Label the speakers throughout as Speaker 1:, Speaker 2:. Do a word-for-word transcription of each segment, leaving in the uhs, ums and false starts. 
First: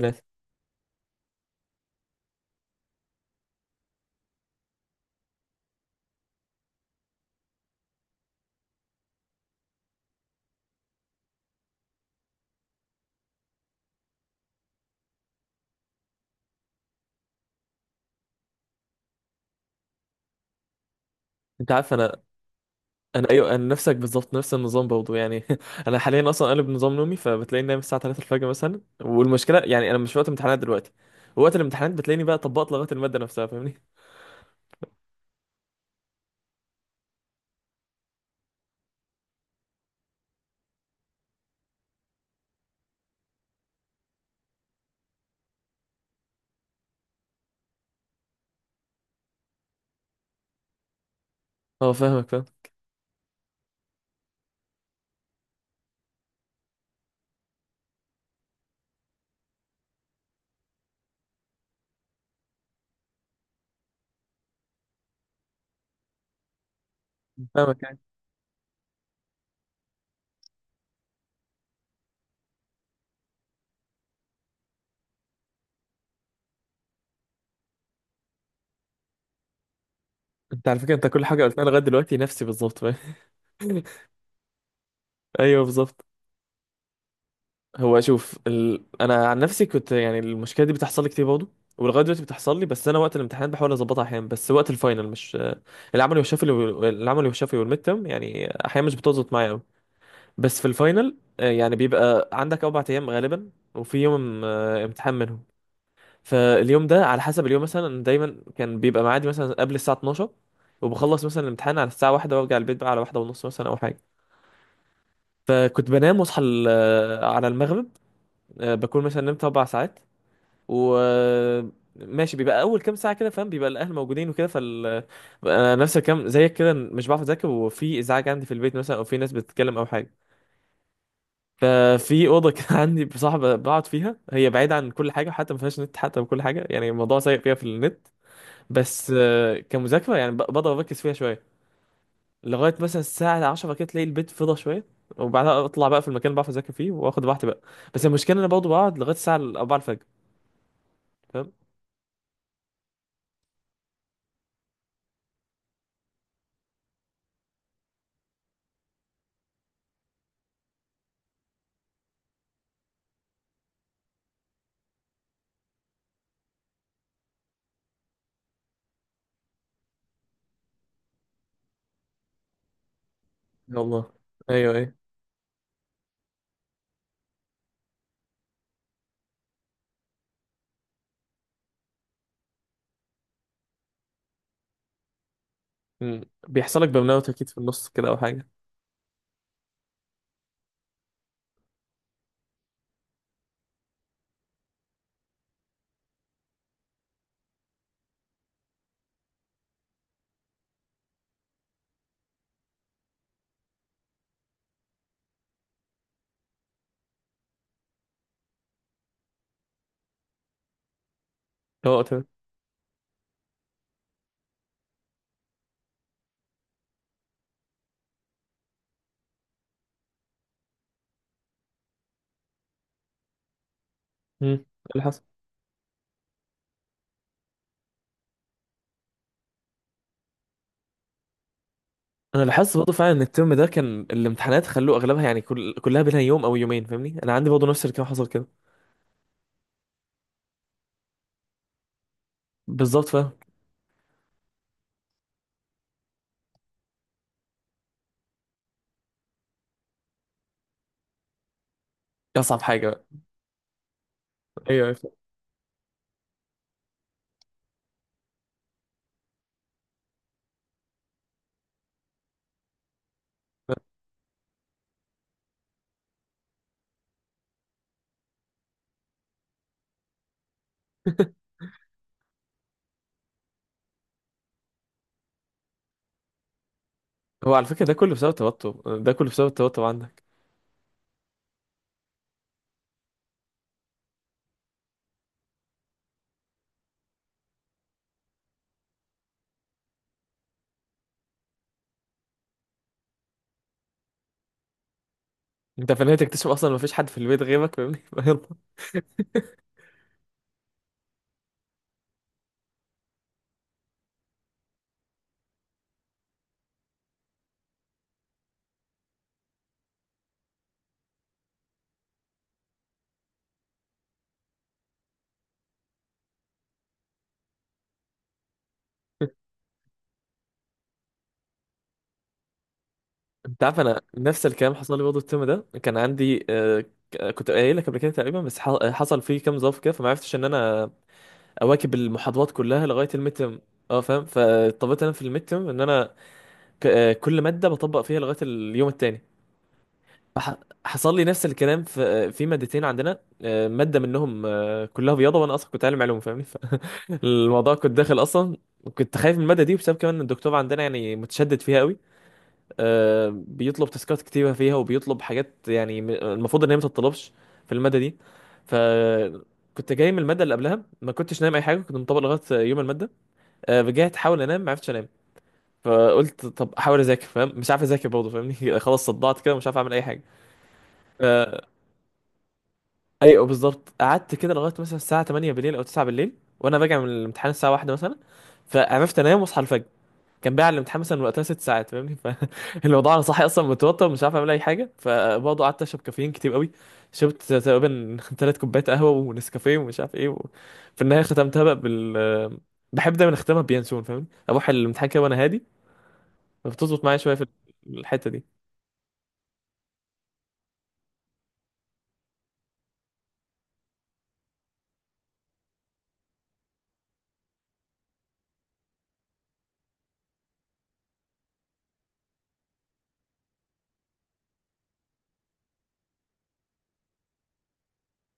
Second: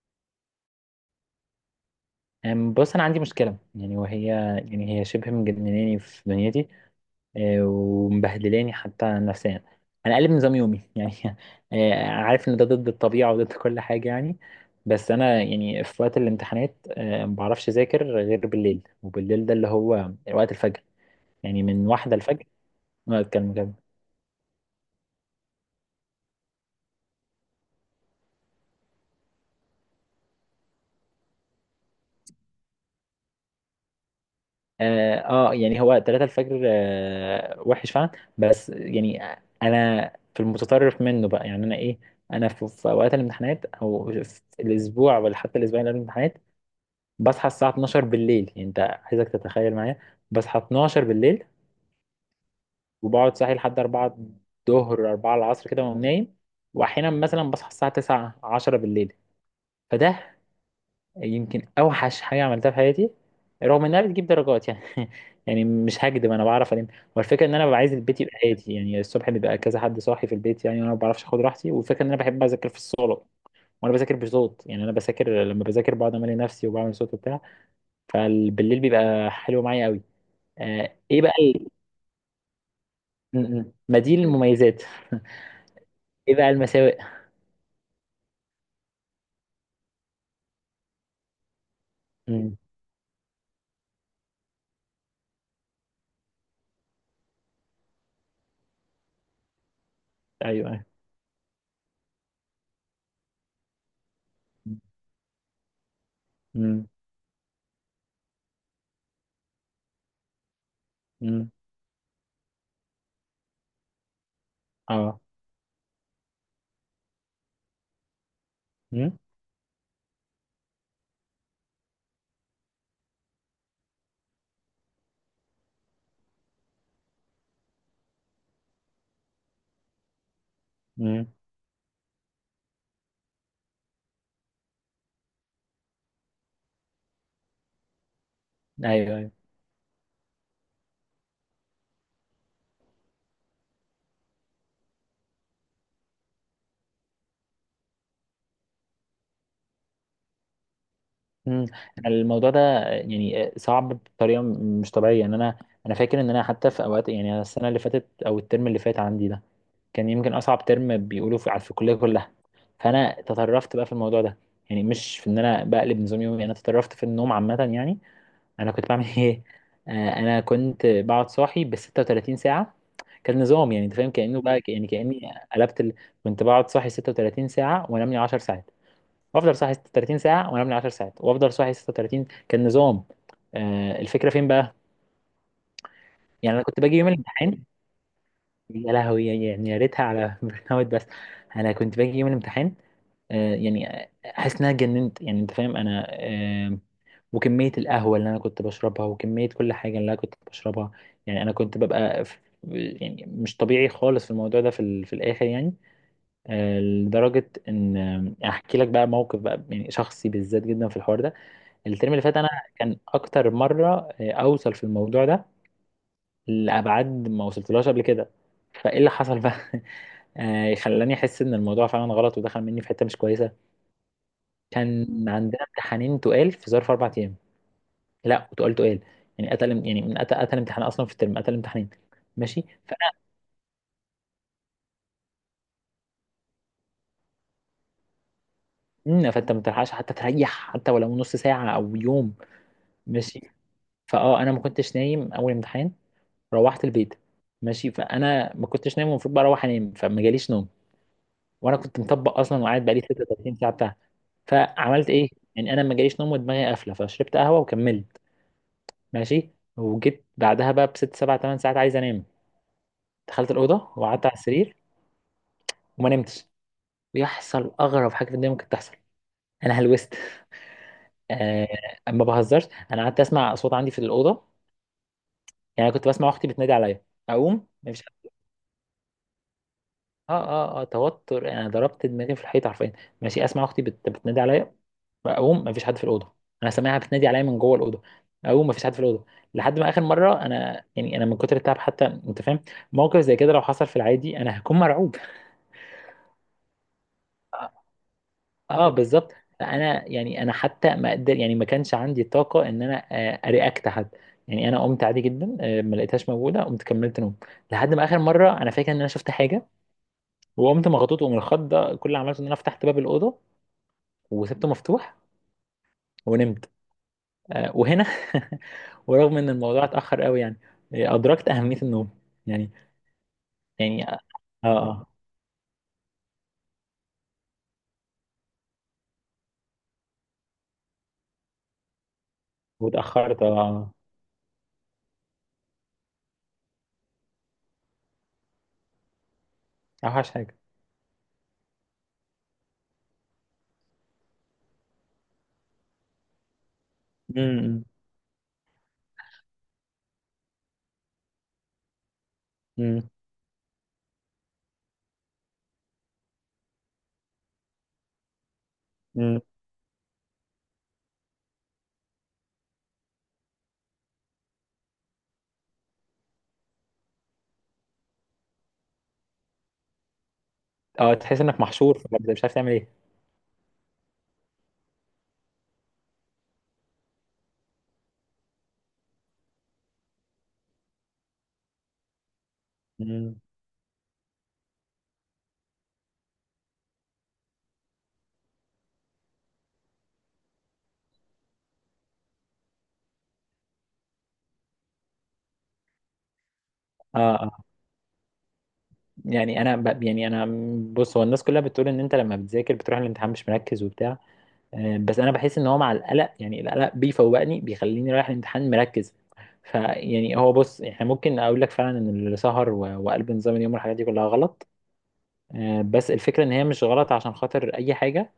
Speaker 1: ثلاثة.
Speaker 2: أم، بص انا عندي مشكله يعني، وهي يعني هي شبه مجنناني في دنيتي. أه، ومبهدلاني حتى نفسيا. انا قلب نظام يومي يعني. أه، عارف ان ده ضد الطبيعه وضد كل حاجه يعني. بس انا يعني في وقت الامتحانات أه، ما بعرفش اذاكر غير بالليل، وبالليل ده اللي هو وقت الفجر. يعني
Speaker 1: انت
Speaker 2: من
Speaker 1: عارف
Speaker 2: واحدة
Speaker 1: انا
Speaker 2: الفجر ما
Speaker 1: انا ايوه، انا
Speaker 2: اتكلم.
Speaker 1: نفسك بالظبط، نفس النظام برضه يعني. انا حاليا اصلا قلب نظام نومي، فبتلاقيني نايم الساعه ثلاثه الفجر مثلا، والمشكله يعني انا مش في وقت امتحانات دلوقتي. وقت الامتحانات بتلاقيني بقى طبقت لغايه الماده نفسها، فاهمني؟
Speaker 2: اه آه، يعني هو تلاته الفجر، آه وحش فعلا. بس يعني انا في المتطرف منه بقى، يعني انا ايه؟ انا في, في اوقات الامتحانات او في الاسبوع ولا حتى الاسبوعين اللي قبل الامتحانات بصحى الساعه اتناشر بالليل. يعني انت عايزك تتخيل معايا، بصحى اتناشر بالليل
Speaker 1: اه، فاهمك، فاهم،
Speaker 2: وبقعد صاحي لحد اربعه الظهر، الرابعه العصر كده، واقوم نايم. واحيانا مثلا بصحى الساعه تسعه، عشره بالليل. فده يمكن اوحش حاجه عملتها في حياتي، رغم انها بتجيب درجات يعني يعني مش هكدب، انا بعرف الم. والفكره ان انا ببقى
Speaker 1: فاهمك
Speaker 2: عايز
Speaker 1: يعني.
Speaker 2: البيت يبقى هادي. يعني الصبح بيبقى كذا حد صاحي في البيت يعني، وانا ما بعرفش اخد راحتي. والفكره ان انا بحب اذاكر في الصاله، وانا بذاكر بصوت. يعني انا بذاكر، لما بذاكر بقعد امالي نفسي وبعمل صوت وبتاع. فبالليل بيبقى حلو معايا قوي.
Speaker 1: انت على فكره،
Speaker 2: آه
Speaker 1: انت
Speaker 2: ايه
Speaker 1: كل
Speaker 2: بقى
Speaker 1: حاجه قلتها
Speaker 2: ال-
Speaker 1: لغايه دلوقتي نفسي بالظبط، فاهم؟
Speaker 2: م- م. ما دي المميزات
Speaker 1: ايوه بالظبط.
Speaker 2: ايه بقى المساوئ؟
Speaker 1: هو شوف ال... انا عن نفسي كنت يعني المشكله دي بتحصل لي كتير برضه، ولغايه دلوقتي
Speaker 2: م.
Speaker 1: بتحصل لي، بس انا وقت الامتحانات بحاول اظبطها احيانا. بس وقت الفاينل مش العملي والشفوي، العملي والشفوي والميد تيرم يعني احيانا مش بتظبط معايا. بس في
Speaker 2: ايوه، ايوه.
Speaker 1: الفاينل آه، يعني بيبقى عندك أربع أيام غالبا، وفي يوم
Speaker 2: م.
Speaker 1: آه، امتحان منهم.
Speaker 2: م.
Speaker 1: فاليوم ده على حسب اليوم، مثلا دايما كان بيبقى معادي مثلا قبل الساعة اثناعشر، وبخلص مثلا
Speaker 2: م.
Speaker 1: الامتحان على الساعة واحدة، وارجع البيت بقى على واحدة ونص مثلا أو حاجة.
Speaker 2: اه.
Speaker 1: فكنت بنام واصحى ال- آه، على المغرب. آه، بكون
Speaker 2: م.
Speaker 1: مثلا نمت أربع ساعات و آه، ماشي، بيبقى أول كام ساعة كده، فاهم، بيبقى الأهل موجودين وكده، فال آه، أنا نفس الكلام زيك كده، مش بعرف أذاكر، وفي إزعاج عندي في البيت مثلا، أو في ناس بتتكلم أو حاجة.
Speaker 2: م.
Speaker 1: ففي اوضه كان عندي بصاحبه بقعد فيها، هي بعيده عن كل حاجه، حتى ما فيهاش نت حتى، وكل حاجه، يعني الموضوع سيء فيها في النت. بس
Speaker 2: ايوه، أيوه.
Speaker 1: آه، كمذاكره يعني ب- بقدر اركز فيها شويه لغايه مثلا الساعه عشره كده، تلاقي البيت فضى شويه، وبعدها اطلع بقى في المكان اللي بعرف اذاكر فيه واخد راحتي بقى. بس المشكله إن انا برضه بقعد لغايه الساعه اربعه الفجر، فاهم؟
Speaker 2: مم. أنا الموضوع ده يعني صعب بطريقه مش طبيعيه يعني. انا انا فاكر ان انا حتى في اوقات، يعني أنا السنه اللي فاتت او الترم اللي فات عندي ده كان يمكن اصعب ترم بيقولوا في على- في الكليه كلها. فانا تطرفت بقى في الموضوع ده. يعني مش في ان انا بقلب نظام يومي، انا تطرفت في النوم عامه يعني. انا كنت بعمل ايه؟ آه، انا كنت بقعد صاحي ب ستة وثلاثين ساعه. كان نظام،
Speaker 1: يا
Speaker 2: يعني انت فاهم
Speaker 1: الله،
Speaker 2: كانه بقى
Speaker 1: ايوه،
Speaker 2: يعني
Speaker 1: ايوه،
Speaker 2: كاني قلبت ال... كنت بقعد صاحي سته وتلاتين ساعه، وانام لي عشر ساعات، وافضل صاحي ستة وثلاثين ساعه، وانا ابني عشر ساعات، وافضل صاحي سته وتلاتين. كان نظام. آه الفكره فين بقى؟
Speaker 1: مم.
Speaker 2: يعني انا كنت
Speaker 1: بيحصل لك
Speaker 2: باجي يوم
Speaker 1: برن اوت اكيد في
Speaker 2: الامتحان.
Speaker 1: النص كده او حاجه.
Speaker 2: يا لهوي، يعني يعني يا ريتها على برن اوت بس. انا كنت باجي يوم الامتحان آه يعني احس ان انا اتجننت. يعني انت فاهم انا آه وكميه القهوه اللي انا كنت بشربها، وكميه كل حاجه اللي انا كنت بشربها. يعني انا كنت ببقى في، يعني مش طبيعي خالص في الموضوع ده في, ال- في الاخر يعني. آه لدرجه ان، آه، احكي لك بقى موقف، بقى يعني شخصي بالذات جدا في الحوار ده.
Speaker 1: اه،
Speaker 2: الترم اللي
Speaker 1: تمام.
Speaker 2: فات انا كان اكتر مره آه، اوصل في الموضوع ده لابعاد ما وصلتلهاش قبل كده. فايه اللي حصل بقى آه، خلاني احس ان الموضوع فعلا غلط، ودخل مني في حته مش كويسه.
Speaker 1: مم. إيه اللي
Speaker 2: كان
Speaker 1: حصل؟
Speaker 2: عندنا امتحانين تقال في ظرف اربع ايام. لا، وتقال تقال. يعني قتل، يعني من قتل قتل امتحان اصلا في الترم، قتل امتحانين.
Speaker 1: انا
Speaker 2: ماشي.
Speaker 1: لاحظت برضه
Speaker 2: فانا
Speaker 1: فعلا ان الترم ده كان الامتحانات خلوه اغلبها، يعني كل... كلها بينها يوم او يومين، فاهمني؟ انا عندي برضه نفس الكلام حصل كده.
Speaker 2: مم، فانت ما بتلحقش حتى تريح، حتى ولو نص ساعه او يوم.
Speaker 1: بالظبط، فاهم.
Speaker 2: ماشي. فاه انا ما كنتش نايم اول امتحان. روحت البيت. ماشي، فانا ما كنتش نايم، المفروض بقى اروح انام، فما جاليش نوم. وانا كنت مطبق اصلا
Speaker 1: اصعب
Speaker 2: وقاعد
Speaker 1: حاجه
Speaker 2: بقالي
Speaker 1: بقى.
Speaker 2: ستة وثلاثين ساعه بتاعها.
Speaker 1: ايوه،
Speaker 2: فعملت
Speaker 1: أيوة.
Speaker 2: ايه؟ يعني انا ما جاليش نوم ودماغي قافله، فشربت قهوه وكملت. ماشي. وجيت بعدها بقى بست سبع ثمان ساعات عايز انام. دخلت الاوضه وقعدت على السرير، وما نمتش. ويحصل اغرب حاجه في الدنيا ممكن تحصل: انا هلوست. آه ما بهزرش. انا قعدت اسمع اصوات عندي في الاوضه. يعني أنا كنت بسمع اختي بتنادي عليا،
Speaker 1: هو على
Speaker 2: اقوم
Speaker 1: فكره، ده
Speaker 2: مفيش.
Speaker 1: كله بسبب التوتر، ده كله بسبب التوتر عندك.
Speaker 2: اه، اه، اه، توتر. يعني انا ضربت دماغي في الحيط حرفيا. ماشي، اسمع اختي بت... بتنادي عليا، اقوم مفيش حد في الاوضه. انا سامعها بتنادي عليا من جوه الاوضه، اقوم مفيش حد في الاوضه. لحد ما اخر مره انا، يعني انا من كتر التعب حتى انت فاهم، موقف زي كده لو حصل في العادي انا هكون مرعوب.
Speaker 1: انت في النهايه تكتشف اصلا ما فيش حد في البيت غيرك،
Speaker 2: اه،
Speaker 1: فاهمني؟ يلا.
Speaker 2: آه، بالظبط. انا، يعني انا حتى ما اقدر، يعني ما كانش عندي طاقه ان انا آه، ارياكت حد. يعني انا قمت عادي جدا، آه، ما لقيتهاش موجوده، قمت كملت نوم. لحد ما اخر مره، انا فاكر ان انا شفت حاجه، وقمت مغطوط، ومن الخض ده كل اللي عملته ان انا فتحت باب الاوضه وسبته مفتوح، ونمت. آه، وهنا ورغم ان الموضوع اتاخر قوي يعني، آه، ادركت اهميه النوم. يعني،
Speaker 1: انت عارف انا
Speaker 2: يعني
Speaker 1: نفس
Speaker 2: اه.
Speaker 1: الكلام حصل لي
Speaker 2: اه.
Speaker 1: برضه، الترم ده كان عندي آه، ك- كنت قايل لك قبل كده تقريبا، بس ح- حصل فيه كام ظرف كده، فما عرفتش ان انا اواكب المحاضرات كلها لغايه الميد
Speaker 2: واتاخرت،
Speaker 1: ترم.
Speaker 2: اه.
Speaker 1: اه، فاهم. فاضطريت انا في الميد ترم ان انا ك- آه، كل مادة بطبق فيها لغاية اليوم التاني.
Speaker 2: اوحش حاجه.
Speaker 1: فح- حصل لي نفس الكلام في آه، في مادتين عندنا، آه، مادة منهم آه، كلها بياضة، وانا اصلا كنت عالم علوم فاهمني، فالموضوع
Speaker 2: امم.
Speaker 1: كنت داخل اصلا، كنت خايف من المادة دي، بسبب كمان ان الدكتور عندنا يعني متشدد فيها قوي.
Speaker 2: امم.
Speaker 1: آه، بيطلب تاسكات كتيرة فيها، وبيطلب حاجات يعني م- المفروض ان هي ما تتطلبش في المادة دي.
Speaker 2: امم.
Speaker 1: فكنت جاي من المادة اللي قبلها، ما كنتش نايم اي حاجة، كنت مطبق لغاية يوم المادة. آه، رجعت احاول انام، ما عرفتش انام. فقلت طب احاول اذاكر، فاهم، مش عارف اذاكر برضه فاهمني، خلاص، صدعت كده، مش عارف اعمل اي حاجه.
Speaker 2: اه،
Speaker 1: ف...
Speaker 2: تحس انك محشور في مبدأ، مش عارف تعمل ايه.
Speaker 1: ايوه بالظبط، قعدت كده لغايه مثلا الساعه ثمانيه بالليل او تسعه بالليل، وانا راجع من الامتحان الساعه واحده مثلا. فعرفت انام واصحى الفجر. كان بقى على الامتحان مثلا وقتها ست ساعات فاهمني، فالموضوع انا
Speaker 2: امم.
Speaker 1: صاحي اصلا متوتر، مش عارف اعمل اي حاجه. فبرضه قعدت اشرب كافيين كتير قوي، شربت تقريبا ثلاث كوبايات قهوه ونسكافيه ومش عارف ايه و... في النهايه ختمتها بقى بال بحب دايما اختمها بيانسون، فاهمني؟ اروح الامتحان كده وانا هادي، فبتظبط معايا
Speaker 2: اه،
Speaker 1: شويه في
Speaker 2: اه.
Speaker 1: الحته دي.
Speaker 2: يعني انا ب... يعني انا، بص، هو الناس كلها بتقول ان انت لما بتذاكر بتروح الامتحان مش مركز وبتاع. آه، بس انا بحس ان هو مع القلق، يعني القلق بيفوقني، بيخليني رايح الامتحان مركز. فيعني هو، بص، احنا ممكن اقول لك فعلا ان السهر و- وقلب نظام اليوم والحاجات دي كلها غلط. آه، بس الفكره ان هي مش غلط عشان خاطر اي حاجه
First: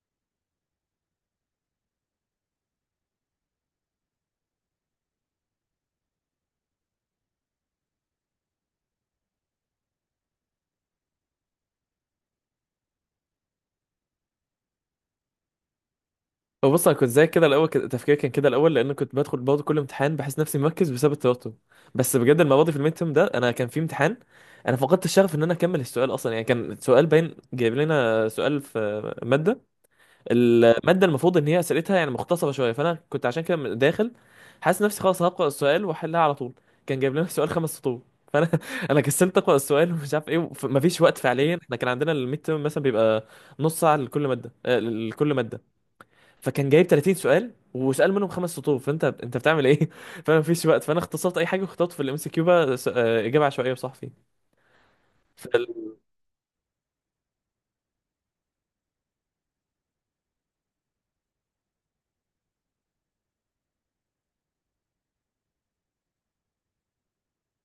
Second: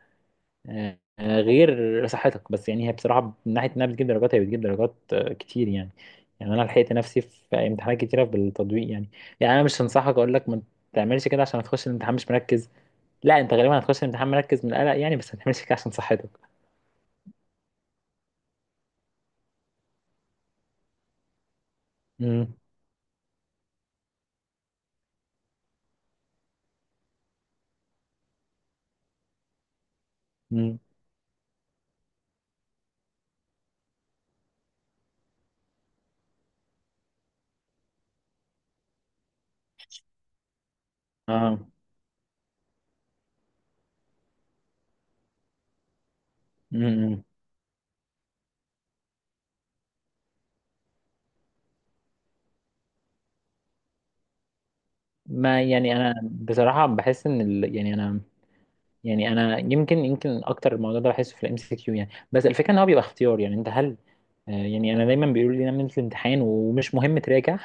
Speaker 2: آه، آه، غير صحتك. بس يعني هي بصراحه من ناحيه انها بتجيب درجات، هي بتجيب درجات آه، كتير يعني. يعني انا لحقت نفسي في امتحانات كتيره بالتطبيق يعني. يعني انا مش هنصحك اقول لك ما تعملش كده عشان هتخش الامتحان مش مركز، لا، انت غالبا هتخش الامتحان مركز من القلق يعني، بس ما تعملش كده عشان صحتك.
Speaker 1: بص، انا كنت زي كده الاول، كده تفكيري كان كده الاول، لان كنت بدخل برضه كل امتحان بحس نفسي مركز بسبب التوتر. بس بجد
Speaker 2: امم.
Speaker 1: المره دي في الميد تيرم ده، انا كان في امتحان، انا فقدت الشغف ان انا اكمل السؤال اصلا. يعني كان سؤال باين جايب لنا سؤال في ماده،
Speaker 2: امم.
Speaker 1: الماده المفروض ان هي اسئلتها يعني مختصره شويه، فانا كنت عشان كده داخل حاسس نفسي خلاص هقرا السؤال واحلها على طول. كان جايب لنا سؤال خمس سطور. فانا انا كسلت اقرا السؤال، ومش عارف ايه، وف- مفيش وقت،
Speaker 2: اه.
Speaker 1: فعليا احنا كان عندنا الميد تيرم مثلا بيبقى نص ساعه لكل ماده، آه، لكل ماده. فكان جايب تلاتين
Speaker 2: امم.
Speaker 1: سؤال، وسأل منهم خمس سطور، فانت انت بتعمل ايه؟ فانا مفيش وقت، فانا اختصرت اي حاجه، واخترت في الام سي كيو بقى س- آه، اجابه عشوائيه وصحفي.
Speaker 2: ما،
Speaker 1: فال-
Speaker 2: يعني انا بصراحه بحس ان ال... يعني انا، يعني انا يمكن يمكن اكتر الموضوع ده بحسه في الام سي كيو يعني. بس الفكره ان هو بيبقى اختيار. يعني انت هل، آه، يعني انا دايما بيقولوا لي نعمل الامتحان ومش مهم تراجع.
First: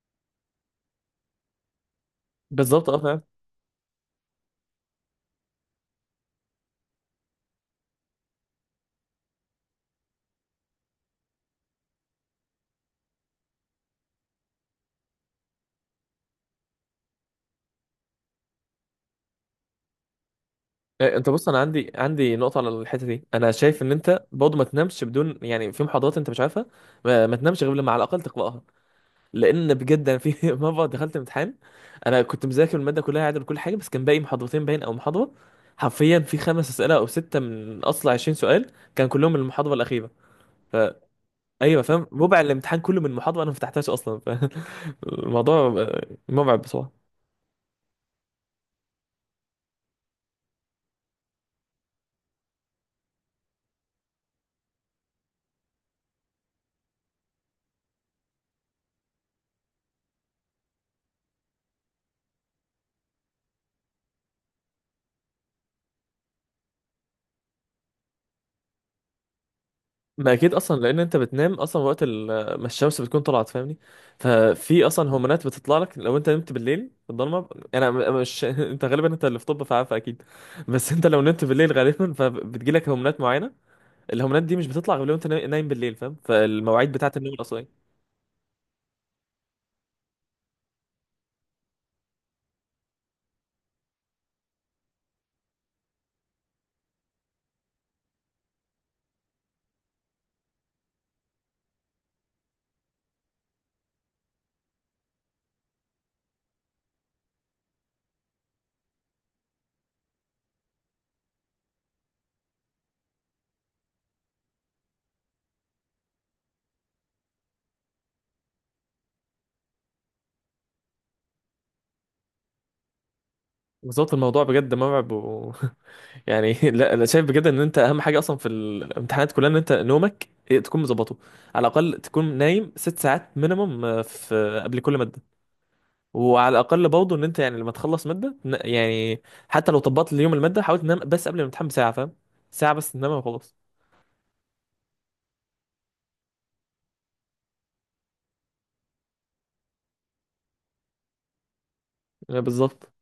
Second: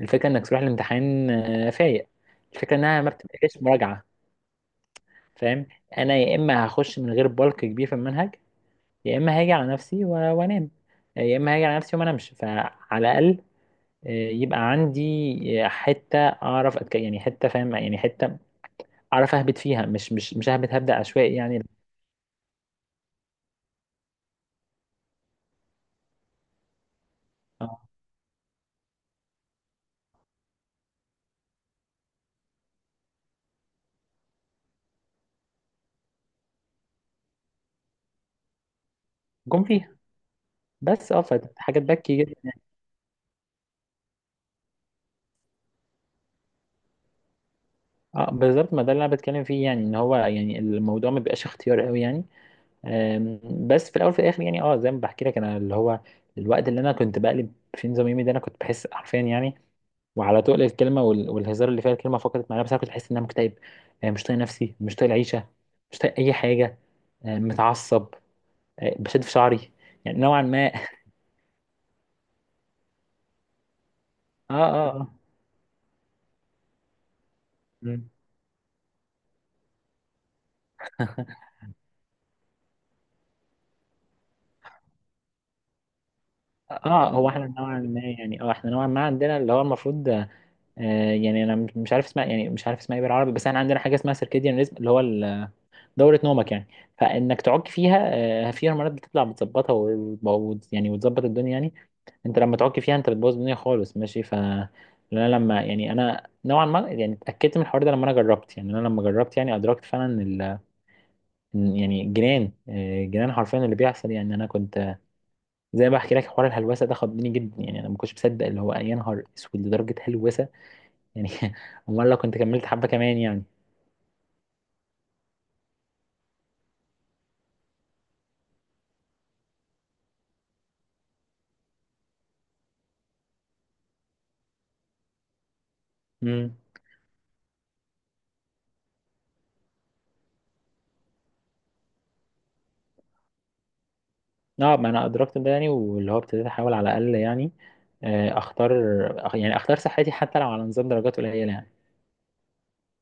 Speaker 2: الفكره انك تروح الامتحان آه، فايق. الفكره
Speaker 1: بالظبط، اه،
Speaker 2: انها ما
Speaker 1: فعلا.
Speaker 2: بتبقاش مراجعه. فاهم. انا يا اما هخش من غير بلك كبير في المنهج، يا اما هاجي على نفسي و- وانام، يا اما هاجي على نفسي وما انامش، فعلى الاقل يبقى عندي حتة أعرف أتك... يعني حتة، فاهم، يعني حتة أعرف أهبط فيها، مش مش مش أهبط هبدأ
Speaker 1: آه، انت
Speaker 2: عشوائي
Speaker 1: بص، انا
Speaker 2: يعني.
Speaker 1: عندي عندي نقطه على الحته دي. انا شايف ان انت برضه ما تنامش، بدون يعني في محاضرات انت مش عارفها ما, ما تنامش غير
Speaker 2: آه،
Speaker 1: لما على الاقل تقراها. لان بجد انا في مره دخلت امتحان، انا كنت مذاكر الماده كلها عادل وكل حاجه، بس كان باقي محاضرتين باين او محاضره. حرفيا في خمس اسئله او سته من اصل عشرين سؤال كان كلهم من
Speaker 2: جم
Speaker 1: المحاضره
Speaker 2: فيها،
Speaker 1: الاخيره.
Speaker 2: بس اه، فحاجة
Speaker 1: ايوه، فاهم؟
Speaker 2: تبكي
Speaker 1: ربع
Speaker 2: جدا.
Speaker 1: الامتحان كله من محاضره انا ما فتحتهاش اصلا، فالموضوع مرعب بصراحه.
Speaker 2: اه، بالظبط. ما ده اللي أنا بتكلم فيه، يعني إن هو يعني الموضوع ما بيبقاش اختيار قوي يعني. آم، بس في الأول في الآخر يعني، اه زي ما بحكي لك أنا، اللي هو الوقت اللي أنا كنت بقلب في نظام يومي ده، أنا كنت بحس حرفيا، يعني وعلى تقل الكلمه وال- والهزار اللي فيها الكلمه فقدت معناها، بس انا كنت بحس ان انا مكتئب، آه، مش طايق نفسي، مش طايق العيشه، مش طايق اي حاجه، آه، متعصب، آه، بشد في شعري. يعني
Speaker 1: ما
Speaker 2: نوعا
Speaker 1: اكيد
Speaker 2: ما اه.
Speaker 1: اصلا، لان انت بتنام اصلا وقت ال- ما الشمس بتكون طلعت، فاهمني.
Speaker 2: اه.
Speaker 1: ففي اصلا
Speaker 2: اه.
Speaker 1: هرمونات بتطلع لك لو انت نمت بالليل في الضلمه، يعني
Speaker 2: مم.
Speaker 1: انا م- مش انت غالبا انت اللي في طب فعارف اكيد. بس انت لو نمت بالليل غالبا فبتجي لك هرمونات معينه. الهرمونات دي مش بتطلع غير لو انت نا- نايم بالليل، فاهم؟ فالمواعيد
Speaker 2: اه،
Speaker 1: بتاعت
Speaker 2: هو
Speaker 1: النوم
Speaker 2: احنا نوعا
Speaker 1: الاصليه.
Speaker 2: ما يعني، اه احنا نوعا ما عندنا اللي هو المفروض، آه يعني انا مش عارف اسمها، يعني مش عارف اسمها ايه بالعربي، بس احنا عندنا حاجه اسمها سيركيديان ريزم، اللي هو ال- دوره نومك يعني، فانك تعك فيها. آه في هرمونات بتطلع بتظبطها و- و- يعني وتظبط الدنيا يعني. انت لما تعك فيها انت بتبوظ الدنيا خالص. ماشي. ف، انا لما، يعني انا نوعا ما يعني اتاكدت من الحوار ده لما انا جربت، يعني انا لما جربت يعني ادركت فعلا. م- يعني جيران، آه، جيران حرفيا اللي بيحصل. يعني انا كنت، زي ما بحكي لك، حوار الهلوسه ده خضني جدا. يعني انا ما كنتش مصدق، اللي هو يا نهار اسود لدرجه هلوسه يعني امال لو كنت كملت حبه كمان يعني.
Speaker 1: بالظبط الموضوع بجد مرعب. يعني لا، انا شايف بجد ان انت اهم حاجه اصلا في الامتحانات كلها ان انت نومك إيه، تكون مظبطه. على الاقل تكون نايم ست ساعات مينيمم في آه، قبل كل ماده. وعلى
Speaker 2: امم.
Speaker 1: الاقل برضه ان انت يعني لما تخلص ماده، ن- يعني حتى لو طبقت اليوم الماده، حاول تنام بس قبل الامتحان بساعه، فاهم، ساعه بس تنام وخلاص.
Speaker 2: اه، ما انا ادركت ده يعني، واللي هو ابتديت احاول على الاقل يعني آه، اختار، أخ- يعني اختار صحتي حتى لو على نظام درجات قليله يعني.
Speaker 1: يعني بالظبط.